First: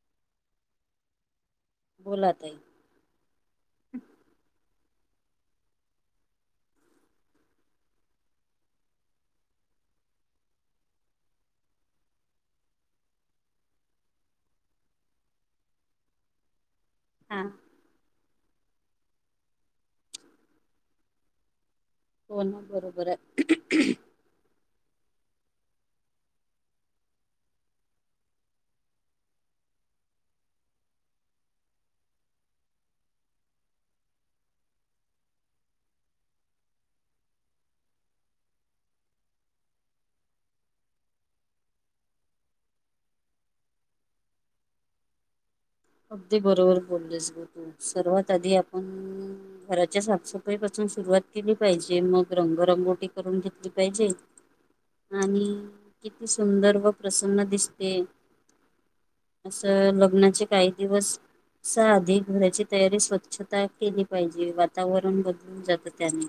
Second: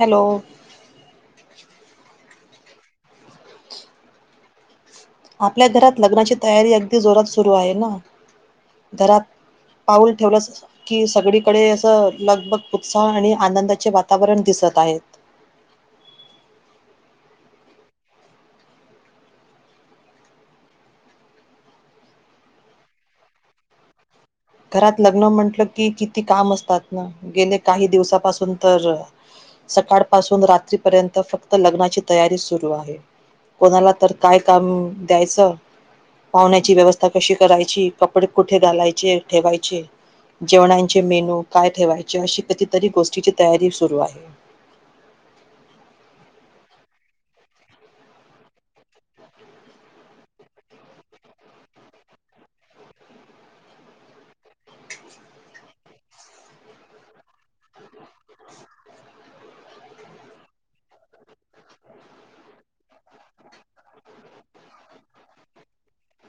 Hello, बोला ताई. आपल्या घरात लग्नाची तयारी अगदी जोरात सुरू आहे ना, घरात पाऊल ठेवलसं कसं. कि सगळीकडे असं लगबग उत्साह आणि आनंदाचे वातावरण दिसत आहेत. हा, होन बरोबर आहे. घरात लग्न म्हटलं की किती काम असतात ना, गेले काही दिवसापासून तर सकाळ पासून रात्रीपर्यत फक्त लग्नाची तयारी सुरू आहे. कोणाला तर काय काम द्यायचं पाहुण्याची व्यवस्था कशी करायची? कपडे कुठे घालायचे ठेवायचे? जेवणांचे मेनू काय ठेवायचे? अशी कितीतरी गोष्टीची तयारी सुरू आहे. अगदी बरोबर बोललेस ग तू सर्वात आधी आपण घराच्या साफसफाई पासून सुरुवात केली पाहिजे. मग रंगरंगोठी करून घेतली पाहिजे. आणि किती सुंदर व प्रसन्न दिसते. असं लग्नाचे काही दिवस साधी घराची तयारी स्वच्छता केली पाहिजे. वातावरण बदल जात त्यानी.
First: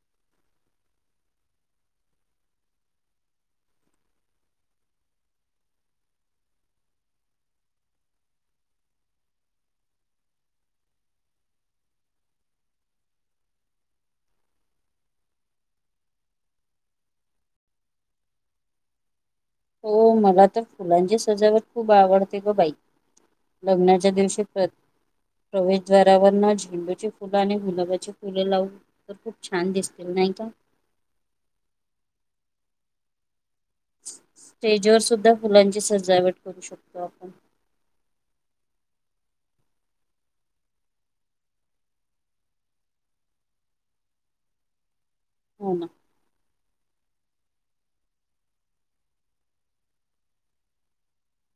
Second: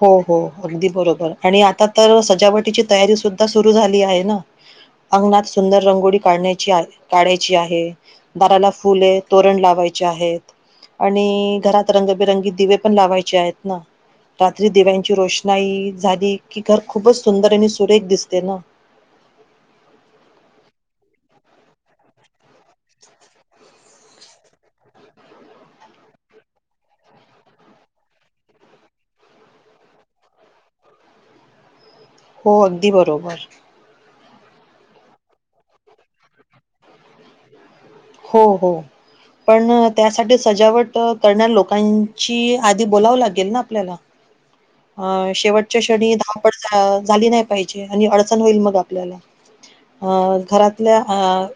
हो हो, अगदी बरोबर आणि आता तर सजावटीची तयारी सुद्धा सुरू झाली आहे ना, अंगणात सुंदर रंगोळी काढण्याची काढायची आहे. दाराला फुले तोरण लावायचे आहेत. आणि घरात रंगबेरंगी दिवे पण लावायचे आहेत ना, रात्री दिव्यांची रोषणाई झाली की, घर खूपच सुंदर आणि सुरेख दिसते ना, हो. मला तर फुलांची सजावट खूप आवडते ग बाई. लग्नाच्या दिवशी प्र प्रवेशद्वारावर न झेंडूची फुलं आणि गुलाबाची फुले लावून तर खूप छान दिसतील नाही का. हो अगदी बरोबर. स्टेजवर सुद्धा फुलांची सजावट करू शकतो आपण. हो हो. पण त्यासाठी सजावट करणाऱ्या लोकांची आधी बोलावं लागेल ना आपल्याला. अ हो शेवटच्या ना क्षणी धावपड झाली नाही पाहिजे आणि अडचण होईल मग आपल्याला. अ घरातल्या अ.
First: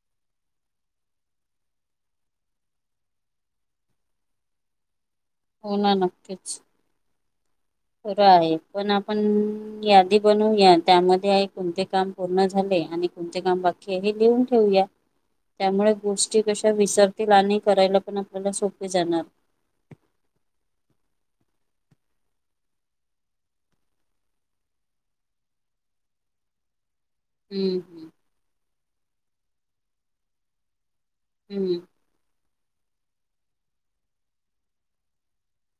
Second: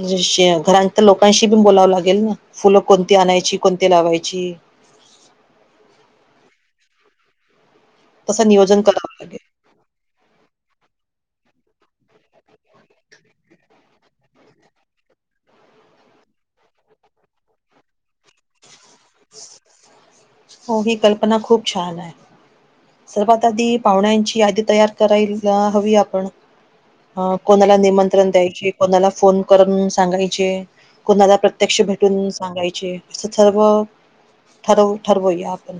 घरां तर लोकांशी बी बोलावं लागेल ना. फुलं कोणती आणायची कोणती लावायची. हो ना नक्कीच. खरं तसं आहे नियोजन पण. आपण करावं लागेल यादी बनूया त्यामध्ये कोणते काम पूर्ण झाले आणि कोणते काम बाकी. हे हे लिहून ठेऊया. त्यामुळे गोष्टी कशा विसरतील आणि करायला पण आपल्याला सोपे जाणार. हो ही कल्पना खूप छान आहे. सर्वात आधी पाहुण्यांची यादी तयार करायला हवी आपण. अ कोणाला हम्म हम्म निमंत्रण द्यायचे कोणाला फोन करून सांगायचे. कोणाला हम्म प्रत्यक्ष भेटून सांगायचे असं सर्व. ठरवू ठरवूया आपण.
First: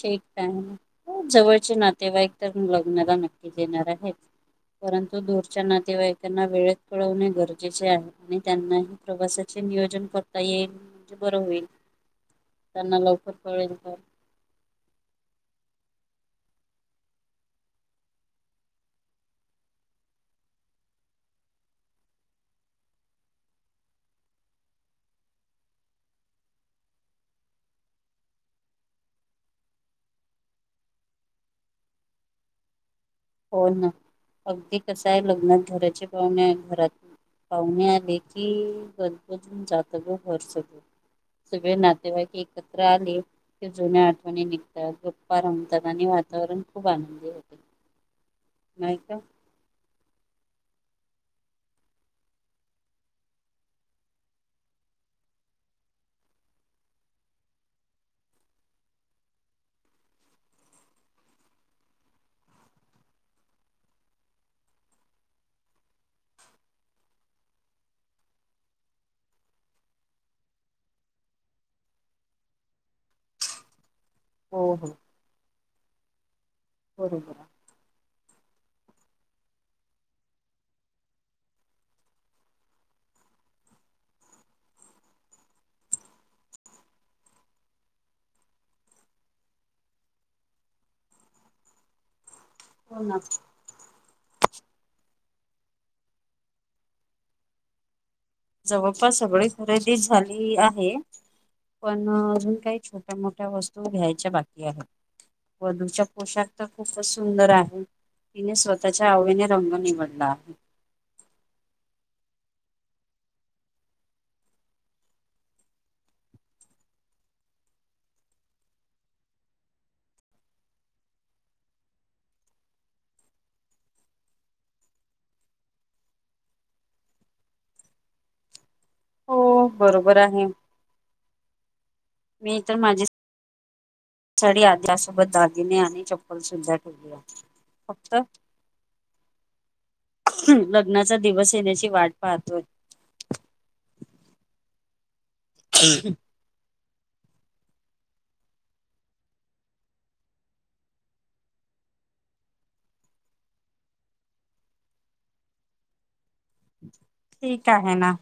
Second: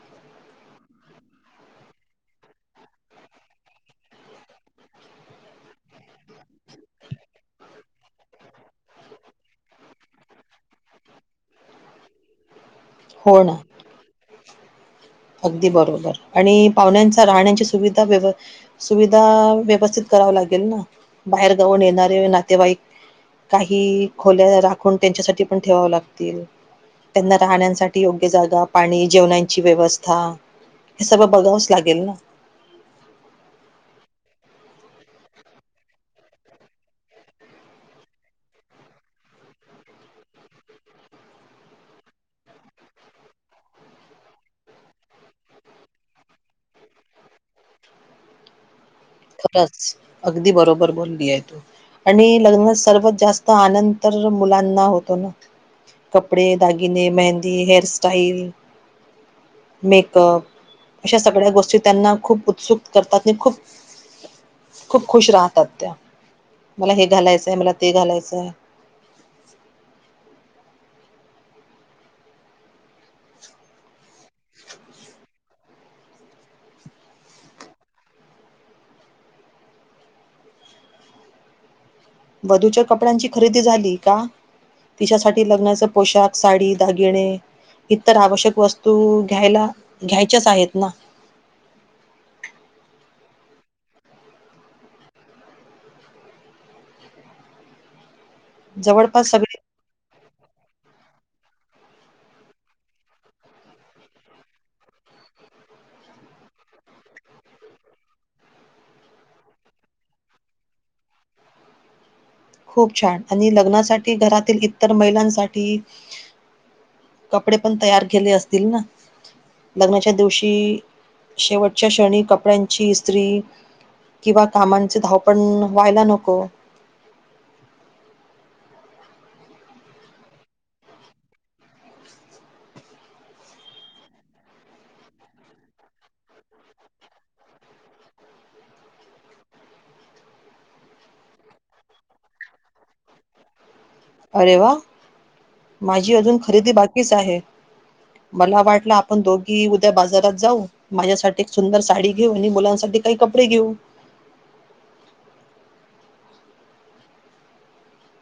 ठीक आहे. खुप जवळचे नातेवाईक तर लग्नाला नक्की येणार आहे. परंतु दूरच्या नातेवाईकांना वेळेत कळवणे गरजेचे आहे. आणि त्यांनाही प्रवासाचे नियोजन करता येईल म्हणजे बरं होईल. ह. त्यांना लवकर कळेल तर. अगदी बरोबर आणि पाहुण्यांचा राहण्याची सुविधा व्यवस्तीत. सुविधा व्यवस्थित कराव लागेल ना बाहेर जाऊन येणारे नातेवाईक काही खोल्या राखून त्यांच्यासाठी पण ठेवाव लागतील. त्यांना राहण्यांसाठी योग्य जागा पाणी जेवणाची व्यवस्था हा हे सगळं बघावंच लागेल ना हो ना अगदी कस आहे लग्न घराचे पाहुणे घरात पाहुणे आले की गबजून होऊन जात घर सगळं. सगळे नातेवाईक एकत्र आले. की जुन्या आठवणी निघतात गप्पा रमतात आणि वातावरण खूप आनंदी होते. नाही का खरंच अगदी बरोबर बोलली आहे तू. आणि लग्नात सर्वात जास्त आनंद तर मुलांना होतो ना कपडे दागिने मेहंदी हेअरस्टाईल मेकअप अशा सगळ्या गोष्टी त्यांना खूप उत्सुक करतात आणि खूप खूप खुश राहतात त्या, मला हे घालायचंय मला ते घालायचंय. हो हो. बरोबर. वधूच्या कपड्यांची खरेदी झाली का? तिच्यासाठी लग्नाच पोशाख साडी दागिणे इतर आवश्यक वस्तू घ्यायला घ्यायच्याच आहेत ना हो ना जवळपास सगळी खरेदी झाली आहे. पण अजून काही छोट्या मोठ्या वस्तू घ्यायच्या बाकी आहेत. वधूच्या पोशाख तर खूपच सुंदर आहे. तिने स्वतःच्या आवडीने रंग निवडला. खूप छान. आणि लग्नासाठी घरातील इतर महिलांसाठी कपडे पण तयार केले असतील ना. लग्नाच्या दिवशी शेवटच्या क्षणी कपड्यांची इत्री किंवा कामांची धावपळ व्हायला नको. हो बरोबर आहे. मी तर माझी साडी त्या सोबत दागिने आणि चप्पलसुद्धा घेतली आहे. फक्त लग्नाचा दिवस येण्याची वाट पाहतोय. अरे वा माझी अजून खरेदी बाकीच आहे. मला वाटल आपण दोघी उद्या बाजारात जाऊ. माझ्यासाठी एक सुंदर साडी घेऊ. आणि मुलांसाठी काही कपडे घेऊ. ठीक आहे ना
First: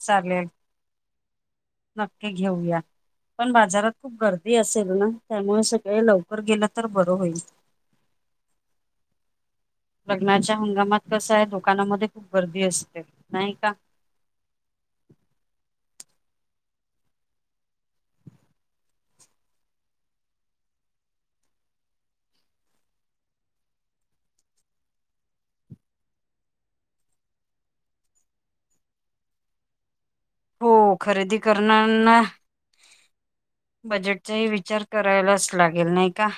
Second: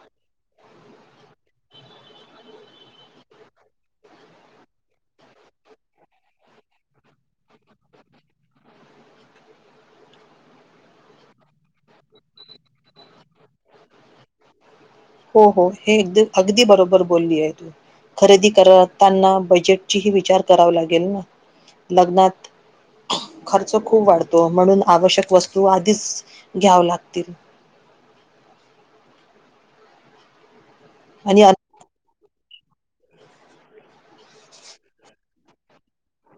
चालेल. नक्की घेऊया. पण बाजारात खूप गर्दी असेल ना. त्यामुळे सकाळी लवकर गेल तर बर होईल. [inaudible] लग्नाच्या हंगामात कस आहे दुकानांमध्ये खूप गर्दी असते नाही का. हो हो हे एक अगदी बरोबर बोलली आहे तू. खरेदी करताना बजेटचीही विचार करावा लागेल ना. लग्नात खर्च खूप वाढतो. म्हणून आवश्यक वस्तू आधीच घ्याव लागतील. हो खरेदी आणि अन- करणाऱ्यांना बजेटचा ही विचार करायलाच लागेल का.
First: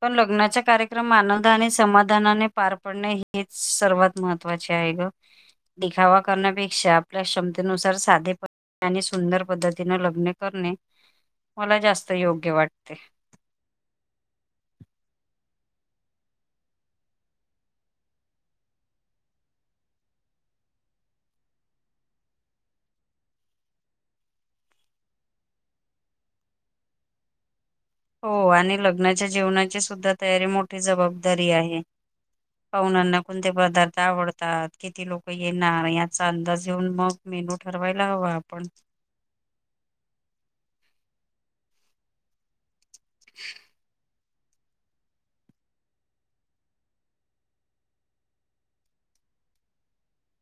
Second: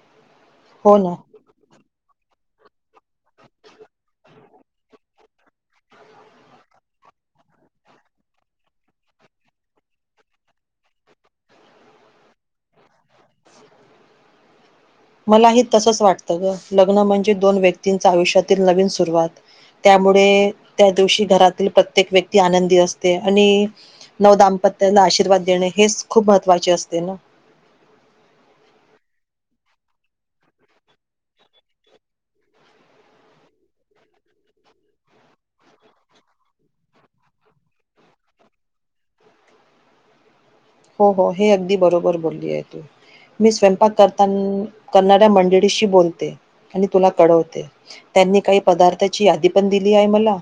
पण लग्नाचे हो कार्यक्रम ना आनंद आनंदाने समाधानाने पार पडणे हेच सर्वात महत्त्वाचे आहे ग. दिखावा करण्यापेक्षा आपल्या क्षम तेनुसार साधे पणाने आणि सुंदर पद्धतीने लग्न करणे मला जास्त योग्य वाटते. मलाही तसच वाटत ग. लग्न म्हणजे दोन व्यक्तींच आयुष्यातील नवीन सुरुवात. त्यामुळे त्या दिवशी घरातील प्रत्येक व्यक्ती आनंदी असते. आणि नव दामपत्याला आशीर्वाद देणे. हेच खूप महत्त्वाचे असते ना. हो आणि लग्नाच्या जेवणाची सुद्धा तयारी मोठी जबाबदारी आहे. पाहुण्यांना कोणते पदार्थ आवडतात. किती लोक येणार. याचा अंदाज येऊन मग मेनू ठरवायला हवा आपण. हो हो हे अगदी बरोबर बोलली आहे तू. मी स्वयंपाक कर करणाऱ्या मंडळीशी बोलते आणि तुला कळवते. त्यांनी काही पदार्थाची यादी पण दिली आहे मला.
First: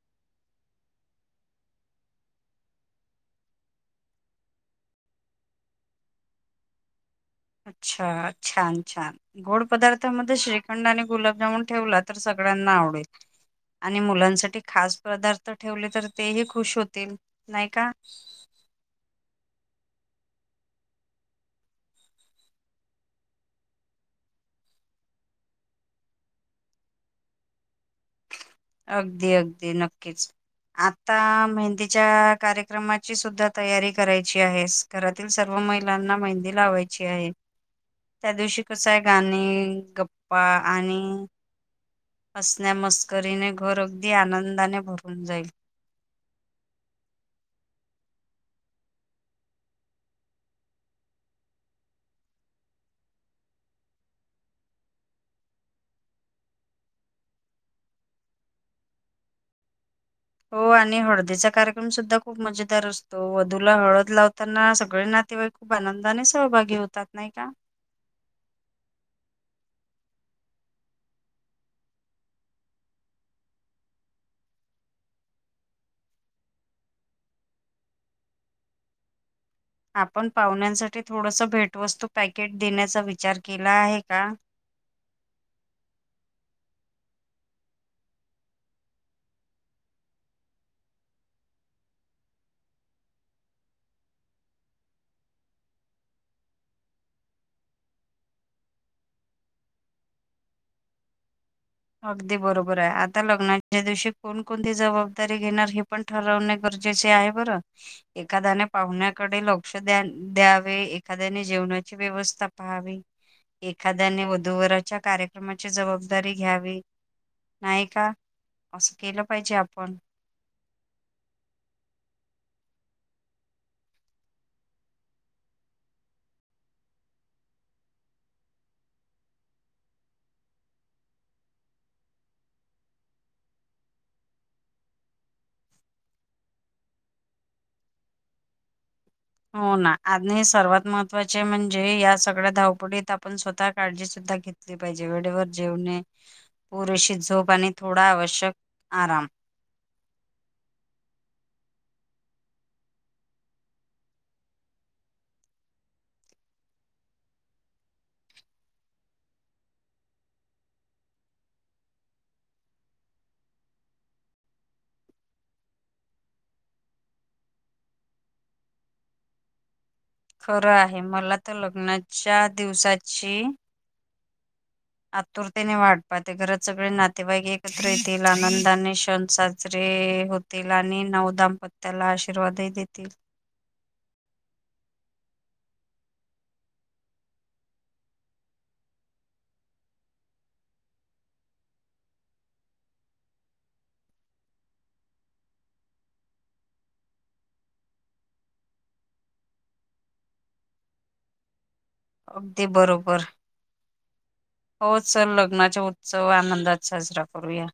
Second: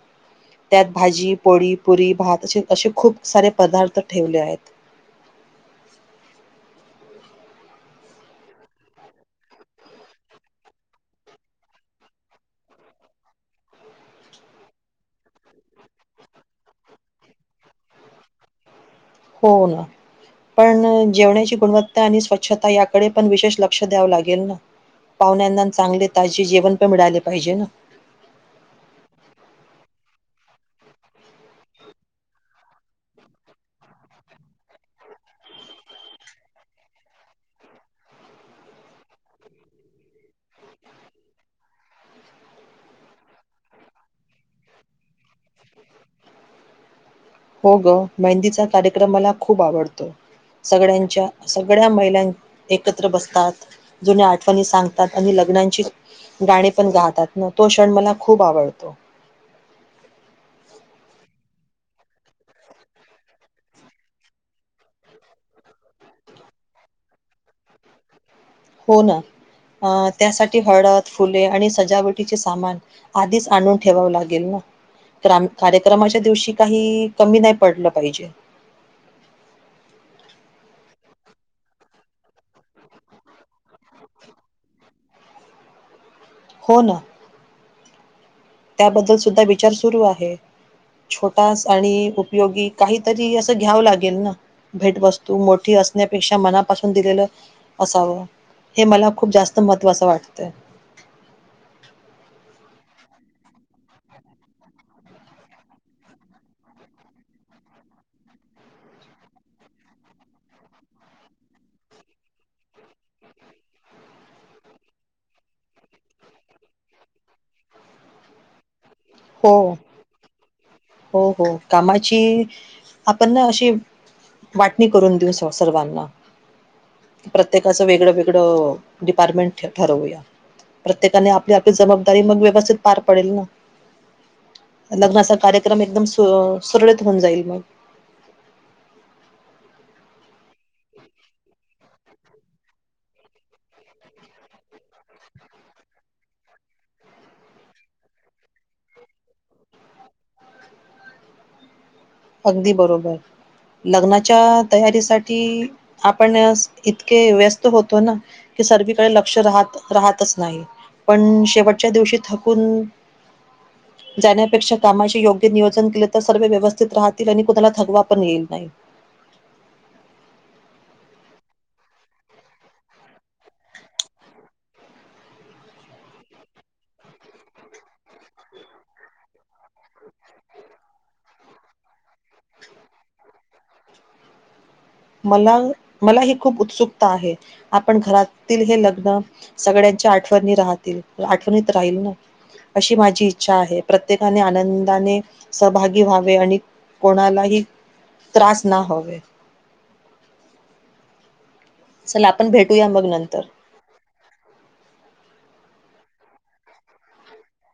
त्यात भाजी पोळी पुरी भात असे असे खूप सारे पदार्थ ठेवले आहेत. [inaudible] अच्छा छान छान. गोड पदार्थामध्ये श्रीखंड आणि गुलाबजामन ठेवला तर सगळ्यांना आवडेल. आणि मुलांसाठी खास पदार्थ ठेवले तर तेही खुश होतील, नाही का. हो ना. पण जेवण्याची गुणवत्ता आणि स्वच्छता याकडे पण विशेष लक्ष द्यावं लागेल ना? पाहुण्यांना न चांगले ताजे जेवण पण मिळाले पाहिजे ना? अगदी अगदी नक्कीच. आत्ता मेहंदीच्या कार्यक्रमाची सुद्धा तयारी करायची आहे. घरातील सर्व महिलांना मेहंदी लावायची आहे. त्या दिवशी कसय गाणे, गप्पा आणि- हसण्या मस्करीने घर अगदी आनंदाने भरून जाईल. हो ग. मेहंदीचा कार्यक्रम मला खूप आवडतो. सगड्यांच्या सगड्या महिला एकत्र बसतात. जुन्या आठवणी सांगतात. आणि लग्नांची- गाणी पण गातात न? तो क्षण मला खूप आवडतो. हो आणि हळदीचा कार्यक्रम सुद्धा खूप मजेदार असतो. वधूला हळद लावताना सगळे नातेवाईक- खूप आनंदाने सहभागी होतात नाही का? हो ना. त्यासाठी हळद, फुले आणि सजावटीचे सामान- आधीच आणून ठेवावं लागेल ना? तर आम कार्यक्रमाच्या दिवशी काही कमी नाही पडलं पाहिजे. आपण पाहुण्यांसाठी थोडस भेटवस्तू पॅकेट देण्याचा विचार केला आहे का? हो ना. त्याबद्दल सुद्धा विचार सुरू आहे. छोटा स आणि उपयोगी, काहीतरी असं घ्यावं लागेल ना? भेटवस्तू मोठी असण्यापेक्षा मनापासून दिलेलं असावं. हे मला खूप जास्त महत्त्वाचं वाटतय. अगदी बरोबर आहे. आता लग्नाच्या दिवशी कोणकोणती जबाबदारी घेणार हे पण- ठरवणे गरजेचे आहे बर. एखाद्याने पाहुण्याकडे लक्ष द्या द्यावे. एखाद्याने जेवणाची व्यवस्था पाहावी. एखाद्याने वधू वराच्या कार्यक्रमाची जबाबदारी- घ्यावी. नाही का? असं केलं पाहिजे हो आपण. हो हो. कामाची आपण ना अशी- वाटणी करून देऊ स सर्वांना. प्रत्येकाचं वेगड वेगड डिपार्टमेंट ठरवूया. प्रत्येकाने आपली आपली जबाबदारी मग व्यवस्थित पार पडेल ना? लग्नाचा कार्यक्रम एकदम, सुरळीत होऊन जाईल मग. हो ना. आज नाही सर्वात महत्वाचे म्हणजे- हे या सगळ्या धावपडीत आपण स्वतः काळजी सुद्धा घेतली पाहिजे. वेडेवर जेवणे- पुरेशी झोप आणि थोडा आवश्यक आराम. अगदी बरोबर. लग्नाच्या तयारीसाठी आपण इतके व्यस्त होतो ना- की सर्वीकडे लक्ष राहत राहतच नाही. पण शेवटच्या दिवशी थकून- जाण्यापेक्षा कामाचे योग्य नियोजन केले तर सर्व व्यवस्थ- स्तीत राहतील आणि कोणाला थकवा पण येईल नाही. खरं आहे. मला तर लग्नाच्या दिवसाची- आतुरतेने वाट पाहते. घरात सगळे नातेवाईक एकत्र येतील. आनंदाने सण साजरे होत - -तील. आणि नव दाम्पत्याला आशीर्वादही देतील. मला, मला ही खूप उत्सुकता आहे आपण घरातील हे लग्न सगळ्यांच्या आठवणी राहतील आठवणीत राहील ना अशी माझी इच्छा आहे प्रत्येकाने आनंदाने सहभागी व्हावे आणि कोणालाही त्रास ना व्हावे चला आपण अगदी भेटूया मग बरोबर नंतर हो चल लग्नाचा उत्सव आनंदात साजरा करूया